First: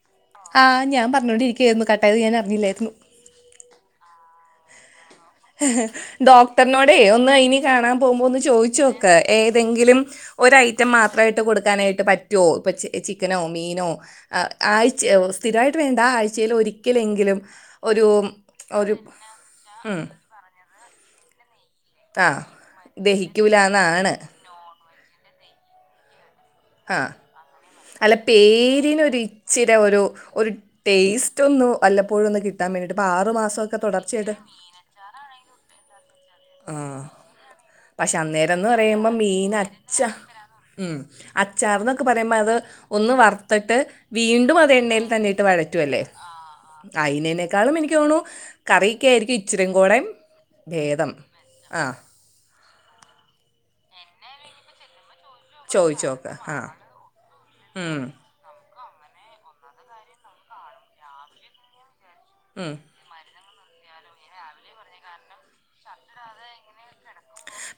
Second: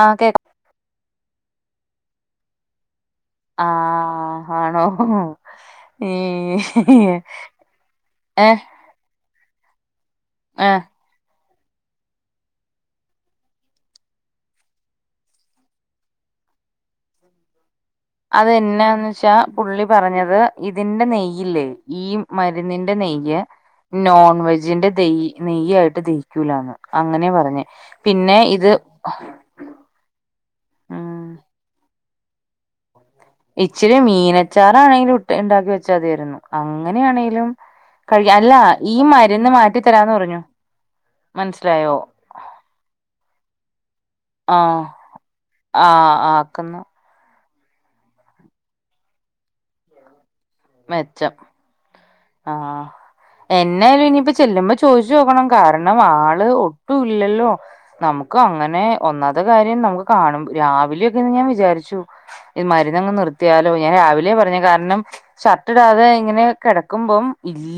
ആഓക്കെ ആ ഞാൻപറഞ്ഞോടിരിക്കയിരുന്നു, കട്ടായത് ഞാൻ അറിഞ്ഞില്ലായിരുന്നു. ആഹാ ആഹാ... ! ഡോക്ടറിനോടെ ഒന്ന് ഇനി കാണാൻ പോകുമ്പോ ഒന്ന് ഏഹ് ചോദിച്ചോ ക്ക് ഏതെങ്കിലും ഒരു ഏഹ് ഐറ്റം മാ പെഎയിട്ട് കൊടുക്കാനായിട്ട് പറ്റോ ഇപ്പൊ ചിക് ചിക്കനോ മീനോ ആഹ് ആഴ്ച സ്ഥിരമായിട്ട് വേണ്ട ആഴ്ചയിൽ ഒരിക്കലെങ്കിലും. ഒരും ഒരു അതെന്നാന്ന് വെച്ചാ പുള്ളി ഉം, പറഞ്ഞത് ഇതിന്റെ നെയ്യില്ലേ? ഈ ആ മരുന്നിന്റെ നെയ്യ്, ദഹിക്കൂല എന്നാണ് നോൺ വെജിന്റെ നെയ്യ് നെയ്യായിട്ട് തിരിക്കൂലാന്ന്. ആ അങ്ങനെ പറഞ്ഞെ. അല്ല പേരിനൊരു ഇച്ചിരെ ഒരു ഒരു ഉം ടേസ്റ്റ് ഒന്ന് വല്ലപ്പോഴൊന്ന് കിട്ടാൻ വേണ്ടിട്ട്. ആറു മാസം ഇച്ചിരി മീനച്ചാറാണെലും ഉണ്ടാക്കി വെച്ചാതെരുന്നു ആ അങ്ങാനാണേലും പക്ഷെ അന്നേരംന്ന് പറയുമ്പോ മീൻ അച്ചാ തരാന്ന് പറഞ്ഞു ഉം മനസ്സിലായോ അച്ചാർന്നൊക്കെ പറ അത് ഒന്ന് വറത്തട്ട് വീണ്ടുമത് ആഹ് എണ്ണയിൽ തന്നെയിട്ട് വഴറ്റുവല്ലേ ആഹ് ആഹ് അയിനേ നേക്കാളും എനികൊനോണു കറിയി ക്കെ ആയിരിക്കും ഇചിരേംകൊടേം മെച്ചം ആഹ് എന്നായാലും ഇനിയിപ്പെ ചെല്ലുമ്പോ ചോയിച്ചോക്കണം. കാരണം ചോദിച്ചു നോക്ക് ആള് ആ ഒട്ടൂല്ലല്ലോ ഉം, നമു ക്ക അങ്ങനെ ഒന്നാത്തെ കാര്യം നമുക്ക് കാണും രാവിലെയൊക്കെന്ന് ഞാൻ വിചാരിച്ചു. ഇത് ഉം. മരുന്നങ്ങ് നിർത്തിയാലോ ഞാൻ രാവിലെ പറഞ്ഞെ കാരണം ഷർട്ടിടാതെ എങ്ങനെ കെടെകുമ്പം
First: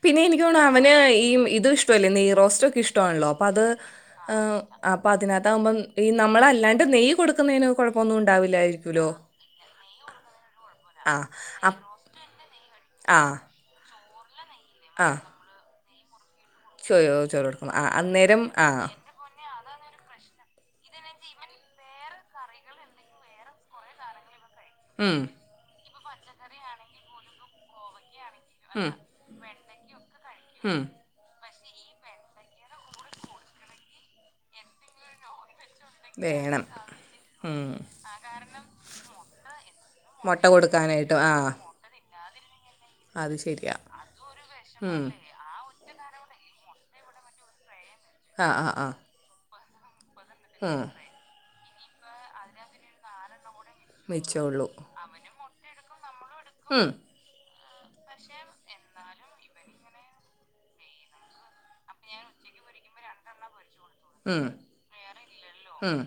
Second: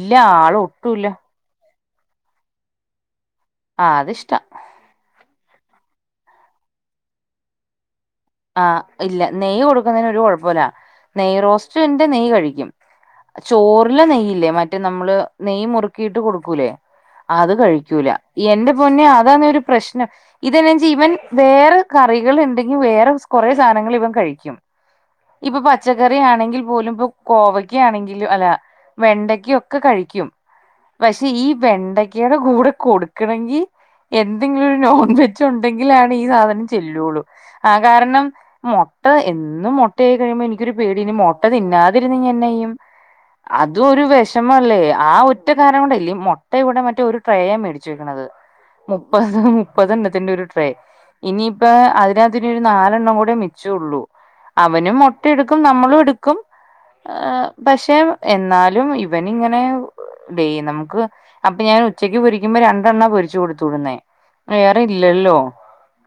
പിന്നെ എനിക്ക് തോനാണു അവന് ഈമ് ഇത് ഇഷ്ടല്ലേ നെയ്റോസ്റ്റൊക്കെ ഇഷ്ടവണല്ലോ അപ്പൊ അത് ആഹ് അതിഷ്ടാ മം അപ്പാ അതിന്നതാവുമ്പം ഈ നമ്മളല്ലാണ്ട് നെയ്യ് കൊടുക്കുന്നതിന് കൊഴ ഒന്നുണ്ടാവില്ല ആഹ് ഇല്ല നെയ്യ് കൊടുകുന്നെന്നു ഒരു കൊഴപ്പോല്ല ആ നെയ്യ് അപ്പ്- റോസ്റ്റ്ന്റെ നെയ്യ് കഴിക്കും ആ ചോർലെ നെയ്യില്ലെ മറ്റേ നമ്മള് ആ നെയ്യ് മുറുക്കിയിട്ട് കൊടുക്കൂലേ ചോയോ ചോറ് അത് കൊടുക്കും ആ കഴിക്കൂല, അന്നേരം ആ എന്റെ പൊന്നെ അതാന്നെ ഒരു പ്രശ്നം ഇതെന്നച്ചാ ഇവൻ വേറെ കറികള് ണ്ടെങ്കി വേറെ- സ് കൊറേ സാനങ്ങൾ ഇവം കഴിക്ക്യും. ഉം. കിപ്പൊ പച്ചക്കറി ആണെങ്കിൽ പോലും പ്പൊ കോവയ്ക്ക ആണെങ്കിലും അല്ല. ഉം വെണ്ടക്ക്യൊക്കെ കഴിക്ക്യും. ഉം പഷേ ഈ വെണ്ടക്കേടെ കൂടെ കൊടുക്കണെങ്കി എന്തെങ്കിലും ഒരു നോൺവെ ജുണ്ടങ്കിലാണ് ഈ വേണം സാധനം ചെല്ലുള്ളൂ. ഉം ആ കാരണം മൊട്ട എന്നും മൊട്ടയായി മുട്ട കഴിയുമ്പോ എനിക്കൊരു പേടി ഇനി കൊടുക്കാനായിട്ട് ആ മൊട്ട തിന്നാതിരുന്നാ ന്നാചെയ്യും അത് ശരിയാ അതു ഒര് വെഷമല്ലേ ഉം ആ ഒര റ്റ കാരണംകൊണ്ടാല്ലേ മൊട്ട ഇവ്ടെ മറ്റേ ഒര് ട്രേയാ മേടിച്ചു വെക്കണത് ആ ആ ആ മു. പ്പ മുപ്പതെണ്ണത്തിന്റെ ഒര് ട്രെ ഉം ഇനിയിപ്പ അതിനാത്ത് ഒരു രു നാലെണ്ണം കൂടെ മി ച്ചുള്ളൂ മിച്ചമുള്ളൂ അവനും മൊട്ട എടുക്കും നമ്മളും എടുക്കും. ഉം. ആഹ് പക്ഷേ എന്നാലും ഇവന് ങ്ങനെ ഡേ നമക്ക്. അപ്പ ഞാൻ ഉച്ചക്ക് പൊരിക്കുമ്പോ രണ്ടെണ്ണാ പൊരിച്ചു കൊടുത്തുടുന്നേ ഉം വേറെ ഇല്ലല്ലോ. ഉം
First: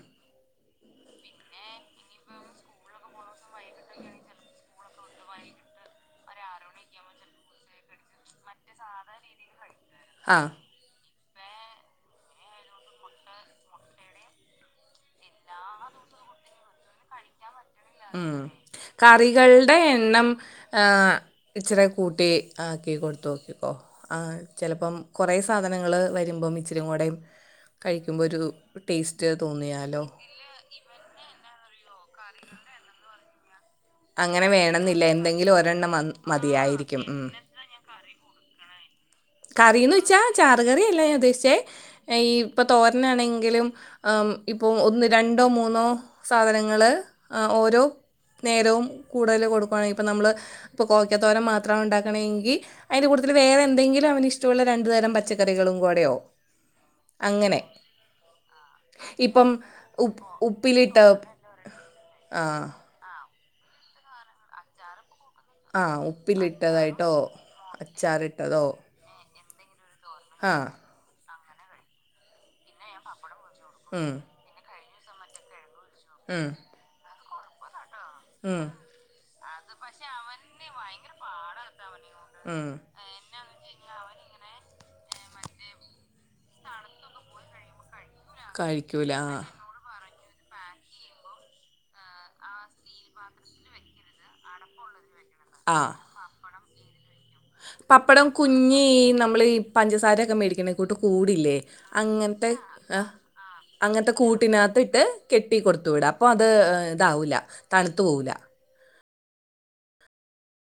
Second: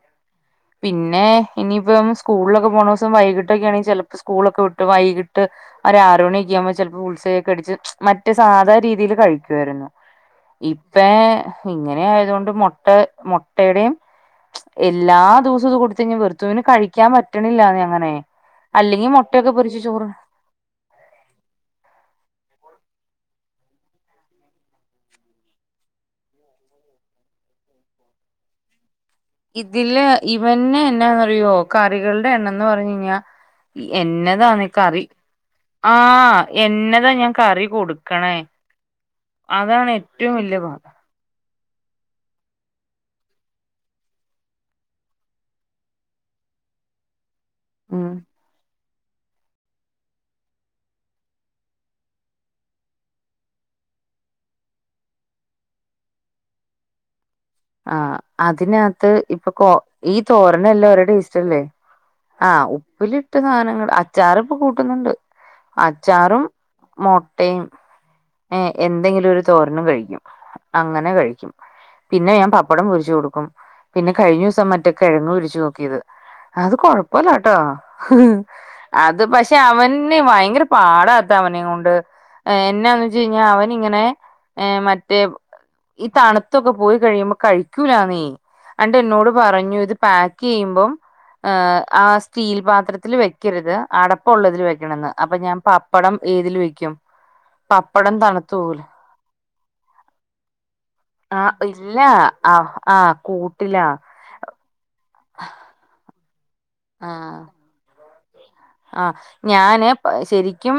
പിന്നേ ഇനിയിപ്പം സ്കൂൾലൊക്കെ പോണോസം വൈകിട്ടൊക്കെണെങ്കി ചെലപ്പോ സ്കൂളൊക്കെ വി ട്ട് വൈകിട്ട് ഒര് ആറ് മണിയൊക്കെ ആകുമ്പോ ചെലപ്പോ ബുൾസൈയൊക്കെ അടിച്ച് മറ്റെ സാധാരീതിയില് കഴിക്കുവാരുന്നു ആ ഇ ഇപ്പേ ഇങ്ങനെ ആയതൊണ്ട് മൊട്ട മൊട്ടടെം എല്ലാ ദിവസവുംത് കൊടുത്തഴിഞ്ഞാ വെറുത്തുപോവും കഴിക്കാൻ പറ്റണില്ലാന്നെ അങ്ങനെ ഉം അല്ലെങ്കി മുട്ടയൊക്കെ കറികള്ടെ പൊരിച്ച് ചോറ് എണ്ണം ഇച്ചിരി കൂട്ടി ആക്കി കൊടുത്ത് നോക്കിക്കോ ആ ചെലപ്പം കൊറെ സാധനങ്ങള് വര്മ്പം ഇച്ചിരിം കൂടെം കഴിക്കുമ്പോ ഒര് ഒര് ടെസ്റ്റ് തോ ഇതില് ഇവന് എന്നാന്നറിയോ കറികള്ടെ എണ്ണംന്ന് പറഞ് കഴിഞ്ഞാ അങ്ങനെ എന്നതാന്നെ വേണമെന്നില്ല കറി എന്തെങ്കിലും ഒരെണ്ണം ആ മ- മതിയായിരിക്കും എന്നതാ ഉം. ഞാൻ കറി കൊടുക്കണേ? അതാണ് കറീന്ന്ച്ചാ ഏറ്റവും വലിയ ചാറ്കറി പാട് അല്ല ഞാൻ ഉദ്ദേശിച്ചേ ഈ പ്പ തോരനാണെങ്കിലും ആ ഇപ്പൊ ഒന്ന് രണ്ടോ മൂന്നോ സാധനങ്ങള് ഓരോ ഉം നേരവും കൂട്തല് കൊടുക്കുവാണെങ്കി ഇപ്പ നമ്മള് ഇപ്പ കോവക്കത്തോരൻ മാത്രം ണ്ടാക്കണങ്കി അയിന്റെറ കൂട്ടത്തില് വേറെ എന്തെങ്കി ല്ലേ അവനിഷ്ട്ടഒള്ള രണ്ടു തരം പച്ചക്കറികളും കൂടെയോ അങ്ങനെ ആ അതിനാത്ത് ഇപ്പം ഇപ്പ കോ ഈ ഉപ്പ് തോരനെല്ലാ ഒര് ടേസ്റ്റ്ല്ലേ? ആഹ് ഉപ്പിലിട്ട സാനങ്ങള് അച്ചാറ് ഇപ്പ കൂട്ടുന്നുണ്ട് ആ അച്ചാറും മൊട്ടെ ച്ചാറ് ഏ എന്തെങ്കിലും ഒര് തോരനും കഴിക്കും ആ അങ്ങനെ കഴിക്കും പിന്നെ ഞാൻ പപ്പടം പൊരിച്ചു കൊടുക്കും ഉം പിന്നെ കഴിഞ്ഞൂസം മറ്റേ കിഴങ്ങ് പൊരിച്ച് നോക്കിയത് ഉം അത് കൊഴപ്പല്ലട്ടോ ഉം അത് പഷേ അവന് ഭയങ്കര പാടാ അവനെയും കൊണ്ട് ഉം എന്നാന്ന് വെച്ച കഴിഞ്ഞാൽ അവൻ ഇങ്ങനെ മറ്റേ ഈ തണുത്തൊക്കെ പോയി കഴിയുമ്പോ കഴിക്കൂലാന്നേ നീ അണ്ട് കഴിക്കൂല എന്നോട് ആഹ് പറഞ്ഞു ഇത് പാക്ക് ചെയ്യുമ്പം ആഹ് ആ സ്റ്റീൽ പാത്രത്തിൽ വെക്കരുത് അടപ്പുള്ളതിൽ വെക്കണെന്ന് അപ്പ ഞാൻ ആഹ് പപ്പടം ഏതില് വെക്കും? പപ്പടം തണുത്തു പോവൂലെ കുഞ്ഞ് ഈ നമ്മള്ഈ പഞ്ചസാരൊക്കെ മേടിക്കണ കൂട്ട് ആ കൂടില്ലേ ഇല്ല അങ്ങനത്തെ ആ ആ ആഹ് കൂട്ടിലാ അങ്ങനത്തെ കൂട്ടിനകത്ത് ഇട്ട് കെട്ടി കൊടുത്തു വിട് അപ്പൊ അത് ഇതാവൂല തണുത്തു പോവൂലാ ആഹ് ഞാന് ശെരിക്കും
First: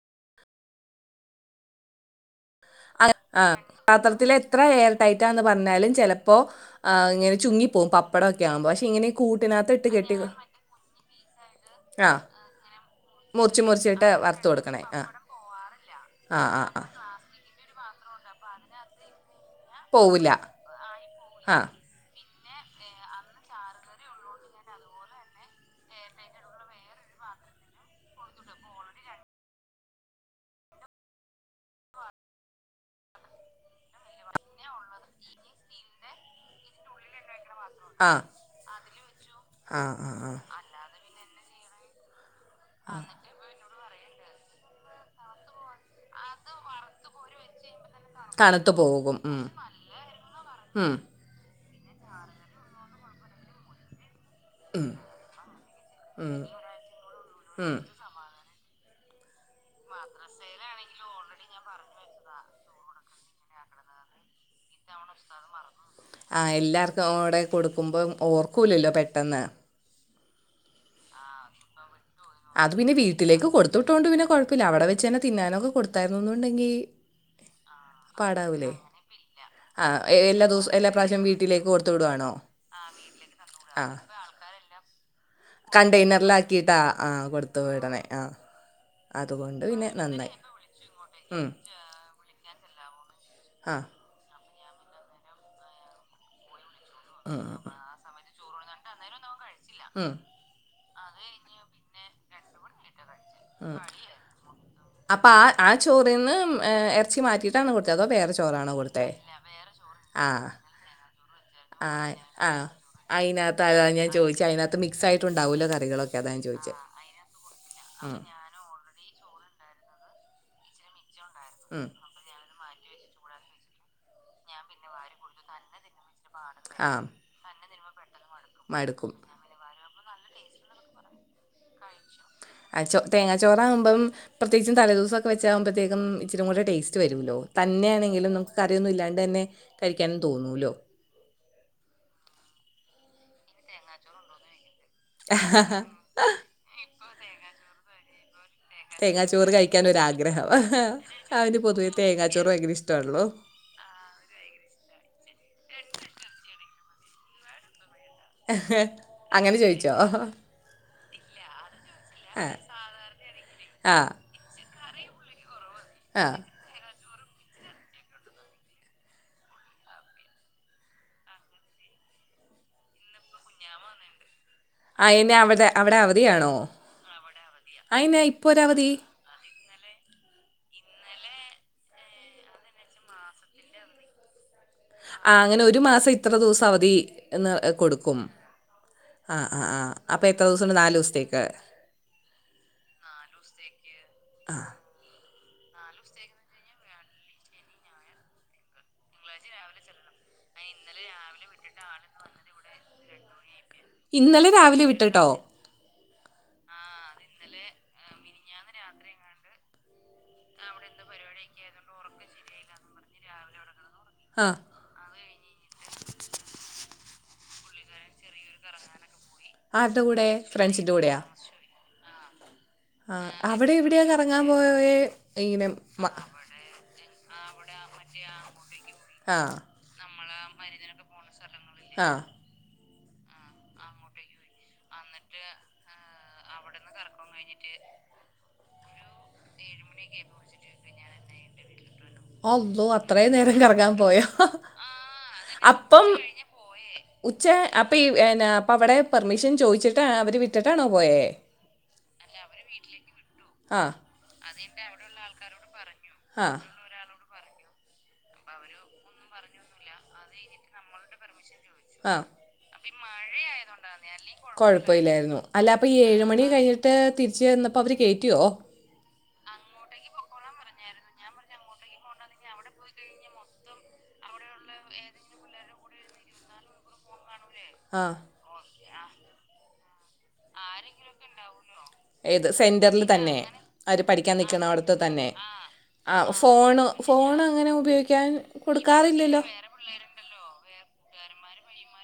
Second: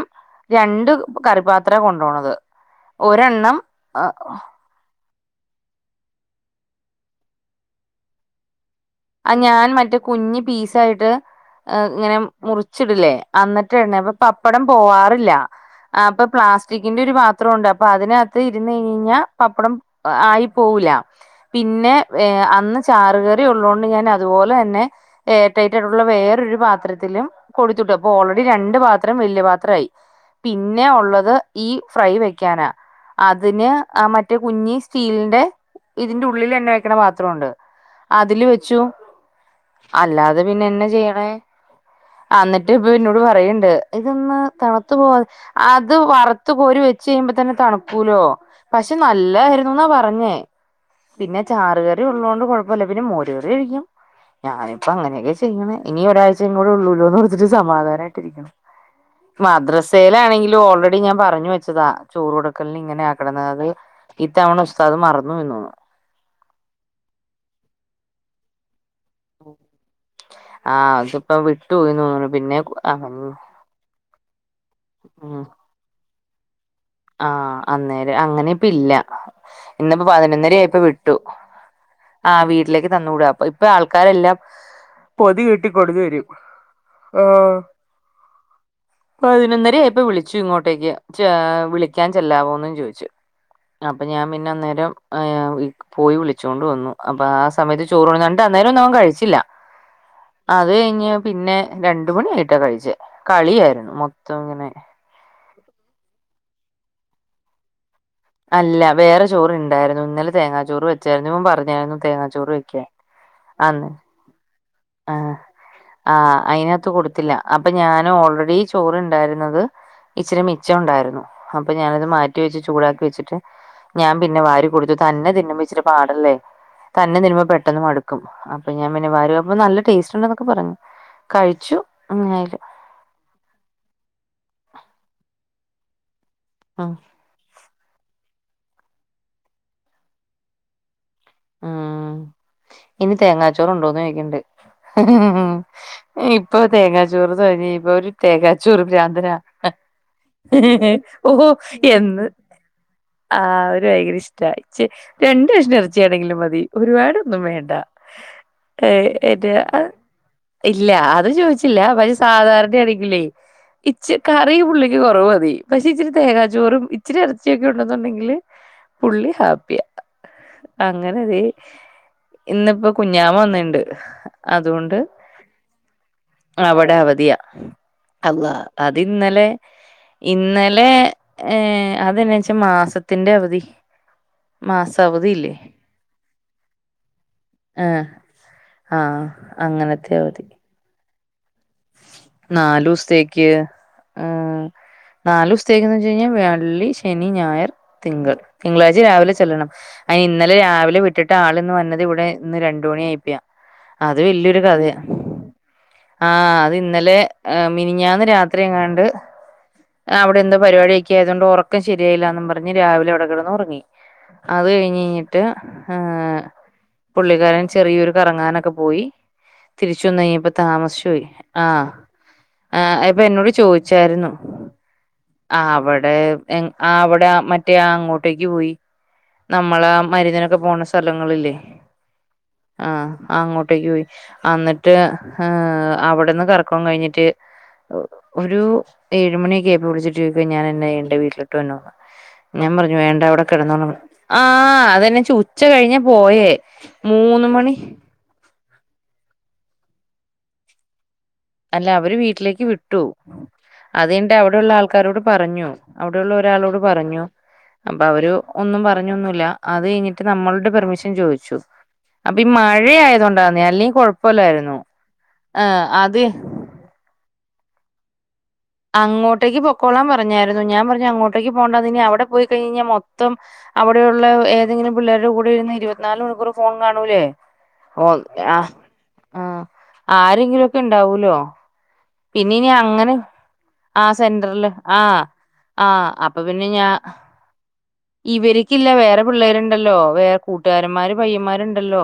രണ്ട് കറിപാത്ര കൊണ്ടോണത് ആഹ് ആഹ് ഒരെണ്ണം പാത്രത്തിലെ എത്ര എയ ടൈറ്റാന്ന് പറഞ്ഞാലും ചെലപ്പോ ഇങ്ങനെ ചുങ്ങിപ്പോ പപ്പടഒക്കെആവ്മ്പോ പഷേ ഇങ്ങനെ ആ ഞാൻ കൂട്ടിനകത്ത് ഇട്ട് മറ്റേ കെട്ടി കുഞ്ഞ് പീസായിട്ട് എർ ഇങ്ങനെ ആഹ് മുറിച്ചിടില്ലേ മുറിച്ച് അന്നിട്ടാട മുറിച്ചിട്ട് അപ്പൊ വറുത്ത് പപ്പടം കൊടുക്കണേ ആഹ് പോവാറില്ല ആ അപ്പൊ ആഹ് ആഹ് ആഹ് പ്ലാസ്റ്റിക്കിന്റെ ഒരു വാ പാത്രം ഉണ്ട് അപ്പൊ അതിനകത്ത് ഇരുന്ന് കഴിഞ്ഞാൽ പപ്പടം പോവൂല ആയി പോവില്ല ആഹ് പിന്നെ ഏഹ് അന്ന് ചാറുകറി ഉള്ളോണ്ട് ഞാൻ അതുപോലെ തന്നെ ഏഹ് ട്ടൈറ്റായിടുള്ള വേറൊരു പാത്രത്തിലും കൊടുത്തിട്ട് അപ്പൊ ഓൾറെഡി രണ്ട് പാത്രം വലിയ പാത്രമായി പിന്നെ ഉള്ളത് ഈ ഫ്രൈ വെക്കാനാ അതിന് ആ മറ്റേ കുഞ്ഞി സ്റ്റീലിന്റെ ഇതിന്റെ ഉള്ളിൽ തന്നെ വെക്കണ പാത്രൂം ഉണ്ട് ആഹ് അതില് വെച്ചു ആഹ് ആഹ് ആഹ് അല്ലാതെ പിന്നെന്നെ ചെയ്യണേ എന്നിട്ട് ഇപ്പൊ പിന്നോട് പറയണ്ട് ഇതൊന്ന് തണുത്തു പോ അത് വറുത്തു കോരി വെച്ച് കഴിയുമ്പോൾ തന്നെ തണുപ്പും ക്കൂലോ തണുത്തു പക്ഷെ പോകും ഉം നല്ലായിരുന്നു എന്നാ പറഞ്ഞേ ഉം പിന്നെ ചാറ് കറി ഉള്ളതുകൊണ്ട് കുഴപ്പമല്ല പിന്നെ മോര് കറി കഴിക്കും ഞാനിപ്പോ അങ്ങനെയൊക്കെ ചെയ്യണ ഇനി ഒരാഴ്ചയും കൂടെ ഉള്ളൂല്ലോ എന്ന് കൊടുത്തിട്ട് സമാധാനമായിട്ട് മദ്രസയിലണെങ്കിലും ഓൾറെഡി ഞാൻ പറഞ്ഞു വെച്ചതാ ചോറ്ട കല്ലിങ്ങനെ ആക്കടുന്ന അത് ഇത്തവനസ ഇത്തവണ ഉസ്താദ് പറഞ്ഞ്. ആ എല്ലാർക്കും അവിടെ കൊടുക്കുമ്പോം ഓർക്കൂല്ലല്ലോ പെട്ടെന്ന് ആഹ് അതിപ്പോ വിട്ടുപോയിന്ന് തോന്നുന്നു അത് പിന്നെ അവൻ വീട്ടിലേക്ക് കൊടുത്തട്ടോണ്ട് പിന്നെ കൊഴപ്പമില്ല അവിടെ വെച്ച് തന്നെ തിന്നാനൊക്കെ കൊടുത്ത [unintelligible] ത്തായിന്നുണ്ടെങ്കിൽ ആഹ അന്നേരം അങ്ങനെ ഇപ്പ ഇല്ല. ആഹ് ഇന്നിപ്പോ എല്ലാ പതിനൊന്നര ദിവസവും ആയപ്പ എല്ലാ വിട്ടു. പ്രാവശ്യം വീട്ടിലേക്ക് കൊടുത്തു വിടുവാണോ ആഹ് വീട്ടിലേക്ക് തന്നുവിട അപ്പ ഇപ്പൊ ആഹ് ആൾക്കാരെല്ലാം പൊതു കെട്ടി കൊടുന്ന് വരും കണ്ടെയ്നറിലാക്കിയിട്ടാ ആഹ് ആഹ കൊടുത്തു വിടണേ ആഹ് അതുകൊണ്ട് പിന്നെ പതിനൊന്നറായിപ്പൊ വിളിച്ചു നന്നായി ഇങ്ങോട്ടേക്ക് ഉം വിള [unintelligible] ക്കാൻ ചെല്ലാവോന്ന് ചോദിച്ചു. ആഹ് അപ്പോം ഞാൻ പിന്നെ അന്നേരം പോയി വിളിച്ചോണ്ട് വന്നു. അപ്പോം ആ സമയത്ത് [unintelligible] കണ്ട് അന്നേരം ഒന്നും അവൻ കഴിച്ചില്ല. ഉം അത് കഴിഞ്ഞ് പിന്നെ രണ്ട മണിയായിട്ടാ കഴിച്ചേ കളിയായിരുന്നു. മൊത്തം ഇങ്ങനെ അപ്പൊ ആ ആ ചോറിന്ന് ഇറച്ചി മാറ്റിയിട്ടാണ് കൊടുത്തത്തോ അതോ വേറെ ചോറാണോ അല്ല കൊടുത്തത് വേറെ ചോറ് ഇണ്ടായിരുന്നു. ഇന്നലെ തേങ്ങാ ചോറ് വെച്ചായിരുന്നു പറഞ്ഞു. ആഹ ആ അതിനകത്ത് അത അന്ന് ഞാൻ ചോദിച്ചു അതിനകത്ത് മി ആ ആ അയിതിനകത്ത് കൊടുത്തില്ല. അപ്പൊ ഞൻ ഓൾറെഡി ചോറണ്ടായിരുന്നത്. ഇച്ചിരി മിച്ചം ഉണ്ടായിരുന്നു. അപ്പൊ ഞാനത് മാറ്റി [unintelligible] വെച്ച് ചൂടാക്കി വെച്ചിട്ട് ഞാൻ പിന്നെ വാരി കൊടുത്തു. തന്നെ തിന്നുമ്പോ ഇച്ചിരിപാടല്ലേ. ആ തന്നെ തിന്നുമ്പോ പെട്ടെന്ന് മടുക്കും. അപ്പൊ ഞാൻ പിന്നെ മടുക്കും വാരി അപ്പൊ നല്ല ടേസ്റ്റ് ഉണ്ട എന്നൊക്കെ പറഞ്ഞു കഴിച്ചു. അങ്ങ [unintelligible] ആ ചോ തേങ്ങാചോറ ആവുമ്പോ പ്രത്യേകിച്ചും തലദിവസമൊക്കെ വെച്ചാമ്പഴത്തക്കും ഇച്ചരി കൂടെ ഉം ടേസ്റ്റ് വരുമല്ലോ തന്നെയാണെങ്കിലും നമുക്ക് കറിയൊന്നും ഇല്ലാണ്ട് തന്നെ കഴിക്കാനെന്ന് തോന്നൂല്ലോ? മ് ഇനി തേങ്ങാച്ചോറ ഉണ്ടോന്ന് ചോദിക്കണ്ട് [inaudible] ഇപ്പോ തേങ്ങാ ചോറ് [unintelligible] ചോറു പ്രരാന്തന തേങ്ങാച്ചോറ് കഴിക്കാനൊരാഗ്രഹം ഓഹ അവന് പൊതുവേ എന്ന്. തേങ്ങാച്ചോറ് ഭയങ്കര ഇഷ്ടമാണല്ലോ ആഹ ഒരു ഭയങ്കര ഇഷ്ട ച്ച രണ്ടു കഷണം ഇറച്ചിയാണെങ്കിലും മതി ഒരുപാടൊന്നും വേണ്ട. ഏ അങ്ങനെ ചോദിച്ചോ [unintelligible] ഇല്ല അത് ചോദിച്ചില്ല. പക്ഷ ആ സാധാരണയാണെങ്കിലേ ആ ഇച്ച കറി പുള്ളിക്ക് കുറവ് മതി. പക്ഷെ ഇച്ചിരി ആ തേങ്ങാ ചോറും ഇച്ചിരി ഇരച്ചിയൊക്കെ ഉണ്ടെന്നുണ്ടെങ്കില് പുള്ളി ഹാപ്പിയാ. അങ്ങനെ ദേ ഇന്നിപ്പോ കുഞ്ഞാമ വന്നിണ്ട്. അതുകൊണ്ട് ആ എന്നെ അവിടെ അവിടെ അവധിയാണോ അവിടെ അവധിയാ. അതിനാ ഇപ്പോൾ അള്ളാ ഒരവധി അത് ഇന്നലെ ഇന്നലെ ഏ അതെന്നാ വെച്ചാ മാസത്തിന്റെ അവധി. മാസ ആ അവധിയില്ലേ അങ്ങനെ ഒരു മാസം ഇത്ര ദിവസം അവധി. ഒന്ന് ആഹ് കൊടുക്കും ആഹ് ആ ആ ആ അപ്പം എത്ര ദിവസം ആണ് നാല് ദിവസത്തേക്ക്. നാലു ദിവസത്തേക്ക് ഉ ആ നാല് സ്തേക്ക് ന്ന് വെച്ച കഴിഞ്ഞാൽ വെള്ളി ശനി ഞായർ തിങ്കൾ തിങ്കളാഴ്ച രാവിലെ ചെല്ലണം. അന് ഇന്നലെ രാവിലെ വിട്ടിട്ട് ആൾ ഇന്ന് വന്നത് ഇവിടെ ഇന്ന് രണ്ടു മണി അയപ്പിയാ. അത് ഇന്നലെ വല്യരു രാവിലെ കഥയ വിട്ടുട്ടോ ആ അത് ഇന്നലെ മിനിഞ്ഞാന്ന് രാത്രി എങ്ങാണ്ട് ആ അവിടെ എന്ത പരിപാടിയക്ക കഴിക്കാ ആയതുകൊണ്ട് ഉറക്കം ശരിയായില്ല എന്ന് പറഞ്ഞു. രാവിലെ അവിടെ കിടന്നുറങ്ങി. ആ അത് കഴിഞ്ഞ് [unintelligible] പുള്ളിക്കാരൻ ചെറിയൊരു കറങ്ങാനൊക്കെ പോയി. ആരുടെ കൂടെ തിരിച്ചുവന്നേച്ചപ്പോ ഫ്രണ്ട്സിൻ്റെ കൂടെയാ താമസിച്ചുപോയി. ആ ആ അപ്പൊ എന്നോട് അവിടെ എവിടെയാ ചോയിച്ചായിരുന്നു കറങ്ങാൻ പോയേ ആ ഇങ്ങനെ അവിടെ മ- എങ്ങ് അവിടെ മറ്റേ അങ്ങോട്ടേക്ക് പോയി. ആ നമ്മളാ മരുന്നിനൊക്കെ പോണ സ്ഥലങ്ങളില്ലേ ആ ആ അങ്ങോട്ടേക്ക് പോയി അന്നിട്ട് ഹേം അവിടുന്ന് കറക്കോം കഴിഞ്ഞിട്ട് ഒരു ഏഴുമണിക്ക്യായപ്പൊ വിളിച്ചിട്ട് ചോയ്ക്ക ഞാനെന്നയ്യണ്ട വീട്ടിലോട്ട് വര്നോന്ന് ഞാൻ അല്ലോ പറഞ്ഞു വേണ്ട അത്രയും അവിടെ നേരം കിടന്നോള കറങ്ങാൻ പോയോ ആ അതൊക്കെ ആഹ് അതെന്നെ ഉച്ച കഴിഞ്ഞ അപ്പം പോയെ ഉച്ച അപ്പൊ ഈ എന്ന അപ്പ അവിടെ പെർമിഷൻ ചോയിച്ചിട്ട് അവര് വിട്ടിട്ടാണോ പോയേ അല്ല അവര് വീട്ടിലേക്ക് വിട്ടു ആ അത് കഴിഞ്ഞിട്ട് അവിടെയുള്ള ആൾക്കാരോട് പറഞ്ഞു അവിടെയുള്ള ആ ഒരാളോട് പറഞ്ഞു അപ്പൊ അവര് ഒന്നും പറഞ്ഞൊന്നുല്ല അത് കഴിഞ്ഞിട്ട് നമ്മളുടെ പെർമിഷൻ ചോദിച്ചു ആഹ് അപ്പൊ ഈ മഴ ആയതോണ്ടാന്നെ അല്ലെങ്കി കൊഴപ്പല്ലായിരുന്നു ഏ അത് ത്ത് തിരിച്ച് വന്നപ്പോ അവര് കേറ്റിയോ അങ്ങോട്ടേക്ക് പൊക്കോളാൻ പറഞ്ഞായിരുന്നു ഞാൻ പറഞ്ഞു അങ്ങോട്ടേക്ക് പോണ്ടാന്ന് ഞ്ഞി അവിടെ പോയി കഴിഞ്ഞേഞ്ഞ മൊത്തം അവിടെയുള്ള ഏതെങ്കിലും പിള്ളേരുടെ കൂടെ ഇരുന്ന് ഇരുപതിനാലു മണിക്കൂറും ഫോണ് കാണൂലെ. ഓ ആഹ് അ ആ ആരെങ്കിലൊക്കെ ഇണ്ടാവുല്ലോ. ഏത് പിന്നെ ഇനി സെന്ററിൽ അങ്ങനെ തന്നെ അവര് ആ പഠിക്കാൻ നിക്കണ സെന്ററില് അവിടുത്തെ ആ തന്നെ ആ ആഹ് അപ്പൊ പിന്നെ ഫോണ് ഞാ ഫോൺ അങ്ങനെ ഉപയോഗിക്കാൻ ഇവർക്കില്ല വേറെ കൊടുക്കാറില്ലല്ലോ പിള്ളേരു ഉണ്ടല്ലോ വേ കൂട്ടുകാരന്മാര് പയ്യന്മാരുണ്ടല്ലോ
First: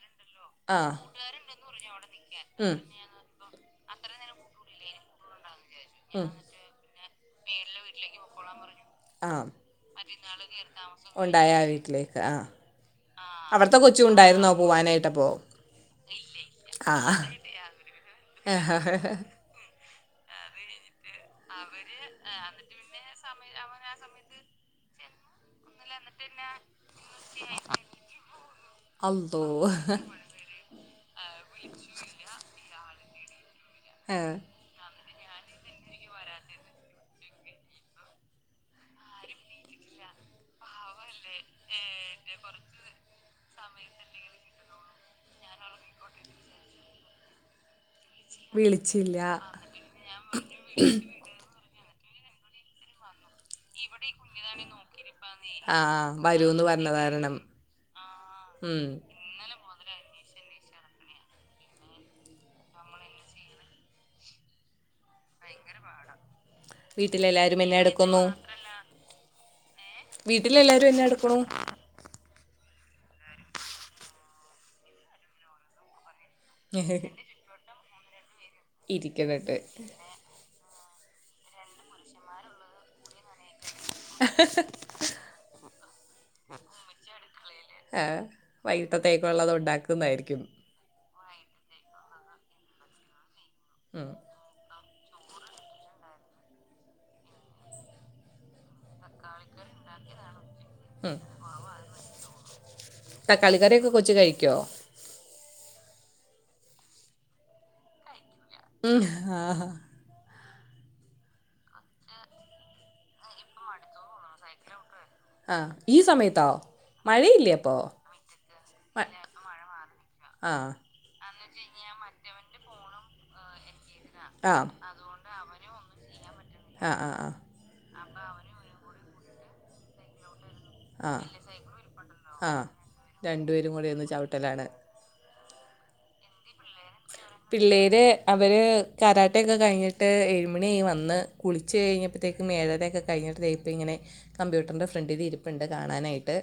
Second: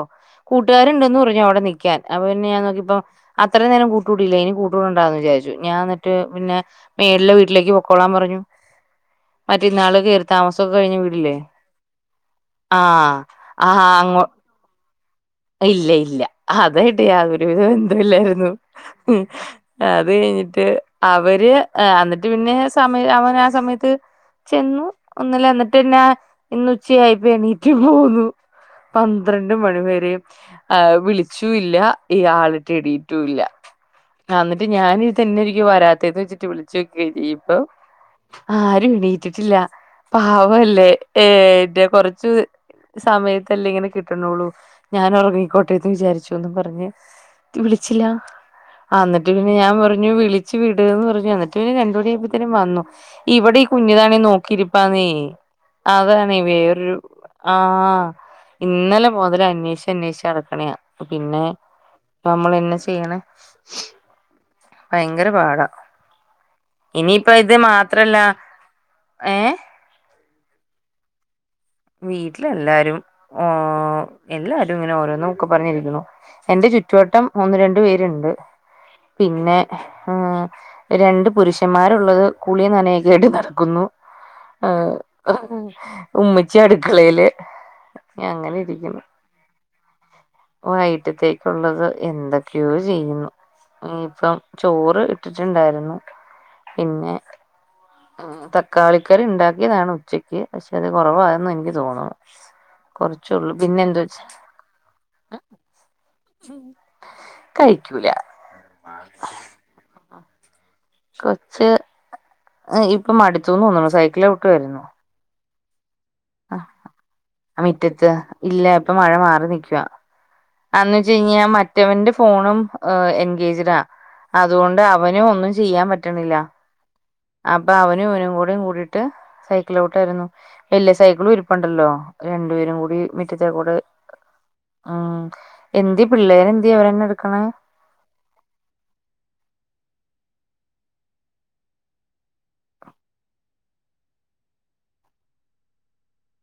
കൂട്ടുകാർ ആഹ് ഉണ്ടെന്നു പറഞ്ഞു അവിടെ നിൽക്കാൻ അപ്പൊ പിന്നെ ഞാൻ ഉം നോക്കിയപ്പോ അത്രയും നേരം കൂട്ടുകൂടിയില്ലേ ഇനി കൂട്ടുകൂടണ്ടാന്ന് വിചാരിച്ചു. ഞാൻ ഇന്നട്ട് പിന്നെ മേളിലെ വീട്ടിലേക്ക് പൊക്കോളാൻ പറഞ്ഞു. ആഹ് മറ്റന്നാള് കയറി താമസം ഉണ്ടായ വീട്ടിലേക്ക് ആ ആഹ് അവിടത്തെ ആഹ് കൊച്ചു അങ്ങോ ഉണ്ടായിരുന്നോ പോവാനായിട്ടപ്പോ ഇല്ല ഇല്ല അതും ആയിട്ട് യാതൊരുവിധ ഇല്ല ബന്ധവുമില്ലായിരുന്നു. ആഹ് അത് കഴിഞ്ഞിട്ട് അവര് എന്നിട്ട് പിന്നെ സമയ അവന് ആ സമയത്ത് ചെന്നു ഒന്നില്ല എന്നിട്ട്ന്നെ ഇന്ന് ഉച്ചയായിപ്പോ എണീറ്റ് പോന്നു അള്ളോ പന്ത്രണ്ട് മണി വരെ. ആ വിളിച്ചൂല്ല ഇയാളെറ്റെ എണീറ്റുല്ല ആ ആഹ് ഇന്നട്ട് ഞാൻ തന്നെരിക്കും വരാത്തെന്ന് വെച്ചിട്ട് വിളിച്ചു നോക്കേനി ഇപ്പൊ ആരും എണീറ്റിട്ടില്ല പാവല്ലേ എന്റെ കുറച്ചുസമയത്ത് അല്ലേ ഇങ്ങനെ കിട്ടു കന്നോള്ളൂ ഞാൻ ഉറങ്ങിക്കോട്ടെ എന്ന് വിചാരിച്ചു എന്ന് പറഞ്ഞു. വിളിച്ചില്ല ആ വിളിച്ചില്ല ഇന്നട്ട് പിന്നെ ഞാൻ പറഞ്ഞു വിളിച്ചു വിട്ന്ന് പറഞ്ഞു എന്നി ത്തിന് പിന്നെ രണ്ടു മണി ആയപ്പത്തിനും വന്നു ഇവിടെ ഈ കുഞ്ഞിനെ ആണെങ്കി നോക്കിയിരിപ് ന്നെ ആഹ് അതാണ് വരൂന്ന് പറഞ്ഞ വേറൊരു കാരണം ആ ഉം ഇന്നലെ. മുതല് അന്വേഷിച്ച് അന്വേഷിച്ച് നടക്കണേ പിന്നെ നമ്മൾ എന്നെ ചെയ്യണ. ഭയങ്കര പാടാ ഇനിയിപ്പ ഇത് വീട്ടിലെല്ലാരും എന്നാ മാത്രല്ല എടുക്കുന്നു ഏഹ് വീട്ടിലല്ലാരും എന്നാ എടുക്കുണു വീട്ടിലല്ലാരും ഓം എല്ലാരു ഇങ്ങനെ ഓരോന്ന് ഒക്കെ പറഞ്ഞിരിക്കുണു എന്റെ ചുറ്റുവട്ടം ഒന്ന് രണ്ടു പേരുണ്ട് ഇരിക്കുന്നുണ്ട് പിന്നെ ഉം രണ്ട് പുരുഷന്മാരുള്ളത് കുളി നനയകായിട്ട് നടക്കുന്നു ഏ ഉമ്മ ഏ വൈകിട്ടത്തേക്കള്ളത് ഉണ്ടാക്കുന്നായിരിക്കും വൈട്ടത്തേക്കുള്ളത് എന്തൊക്കെയോ ചെയ്യുന്നു ഉം ഇപ്പം ചോറ് ഇട്ടിട്ടുണ്ടായിരുന്നു പിന്നെ ത ക്കാളിക്കറി ഉണ്ടാക്കിയതാണ് ഉച്ചക്ക് പക്ഷെ അത് ഉം കുറവായന്ന് എനിക്ക് തോന്നും കൊർ ചള്ളൂ തക്കാളി പിന്നെ കറിയൊക്കെ കൊച്ച് എന്തുച്ച് കഴിക്കോ കഴിക്കൂല ഉം ഹാ ഹ കൊച്ച് ഇപ്പം മടിച്ചുന്ന് തോന്ന്ണു സൈക്കിള് ചവിട്ട്യാരുന്നു ആ ഈ സമയത് അ അ മിറ്റത്ത് ഇല്ല ഇപ്പൊ മഴ മാറി നിക്കുവാ ആഹ് അന്ന്ച്ചിഞ്ഞാൽ മറ്റ റ്റവന്റെ ഫോണും എൻഗേജഡാ ആഹ് അതുകൊണ്ട് അവനും ഒന്നും ചെയ്യാൻ പറ്റണില്ല ആഹ് ആഹ് ആഹ് അപ്പൊ അവനും അവനും കൂടെയും കൂടിട്ട് സൈക്കിളിലോട്ടായിരുന്നു എല്ലേ ആഹ് സൈക്കിള് ഇരിപ്പണ്ടല്ലോ ആഹ് രണ്ടുപേരും കൂടി രണ്ടുപേരും മുറ്റത്തേക്കൂടെ കൂടി ഒന്ന് ചവിട്ടലാണ് ഉം എന്ത്യേ പിള്ളേരെന്ത്യെ അവരന്നെ എടുക്കണ പിള്ളേർ അവർ കരാട്ടയൊക്കെ കഴിഞ്ഞിട്ട് എഴിമണിയായി വന്ന് കുളിച്ച കഴിഞ്ഞപ്പോഴത്തേ [unintelligible] കഴഞ്ഞട്ട് ഇപ്പൾ ഇങ്ങനെ കമ്പ്യൂട്ടറിന്റെ ഫ്രണ്ടിൽ ഇരിപ്പ്ണ്ട് കാണാനായിട്ട്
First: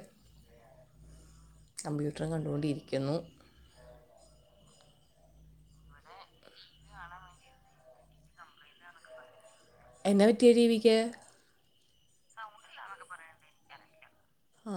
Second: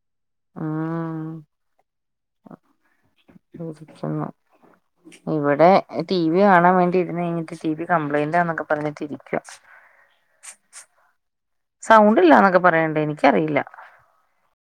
ആഹ കമ്പ്യൂട്ടറും കണ്ടുകൊണ്ടിരിക്കുന്നു [unintelligible] ഇവിടെ ടി വി കാണാൻ വേണ്ടിയിരുന്ന് കഴിഞ്ഞിട്ട് ടി വി കംപ്ലയിന്റ്ന്നൊക്കെ പറഞ്ഞിട്ടിരിക്കും എന്താ പറ്റിയ ടീവിക്ക് സൗണ്ട്ല്ലന്നൊക്കെ പറയണ്ട എനിക്കറിയില്ല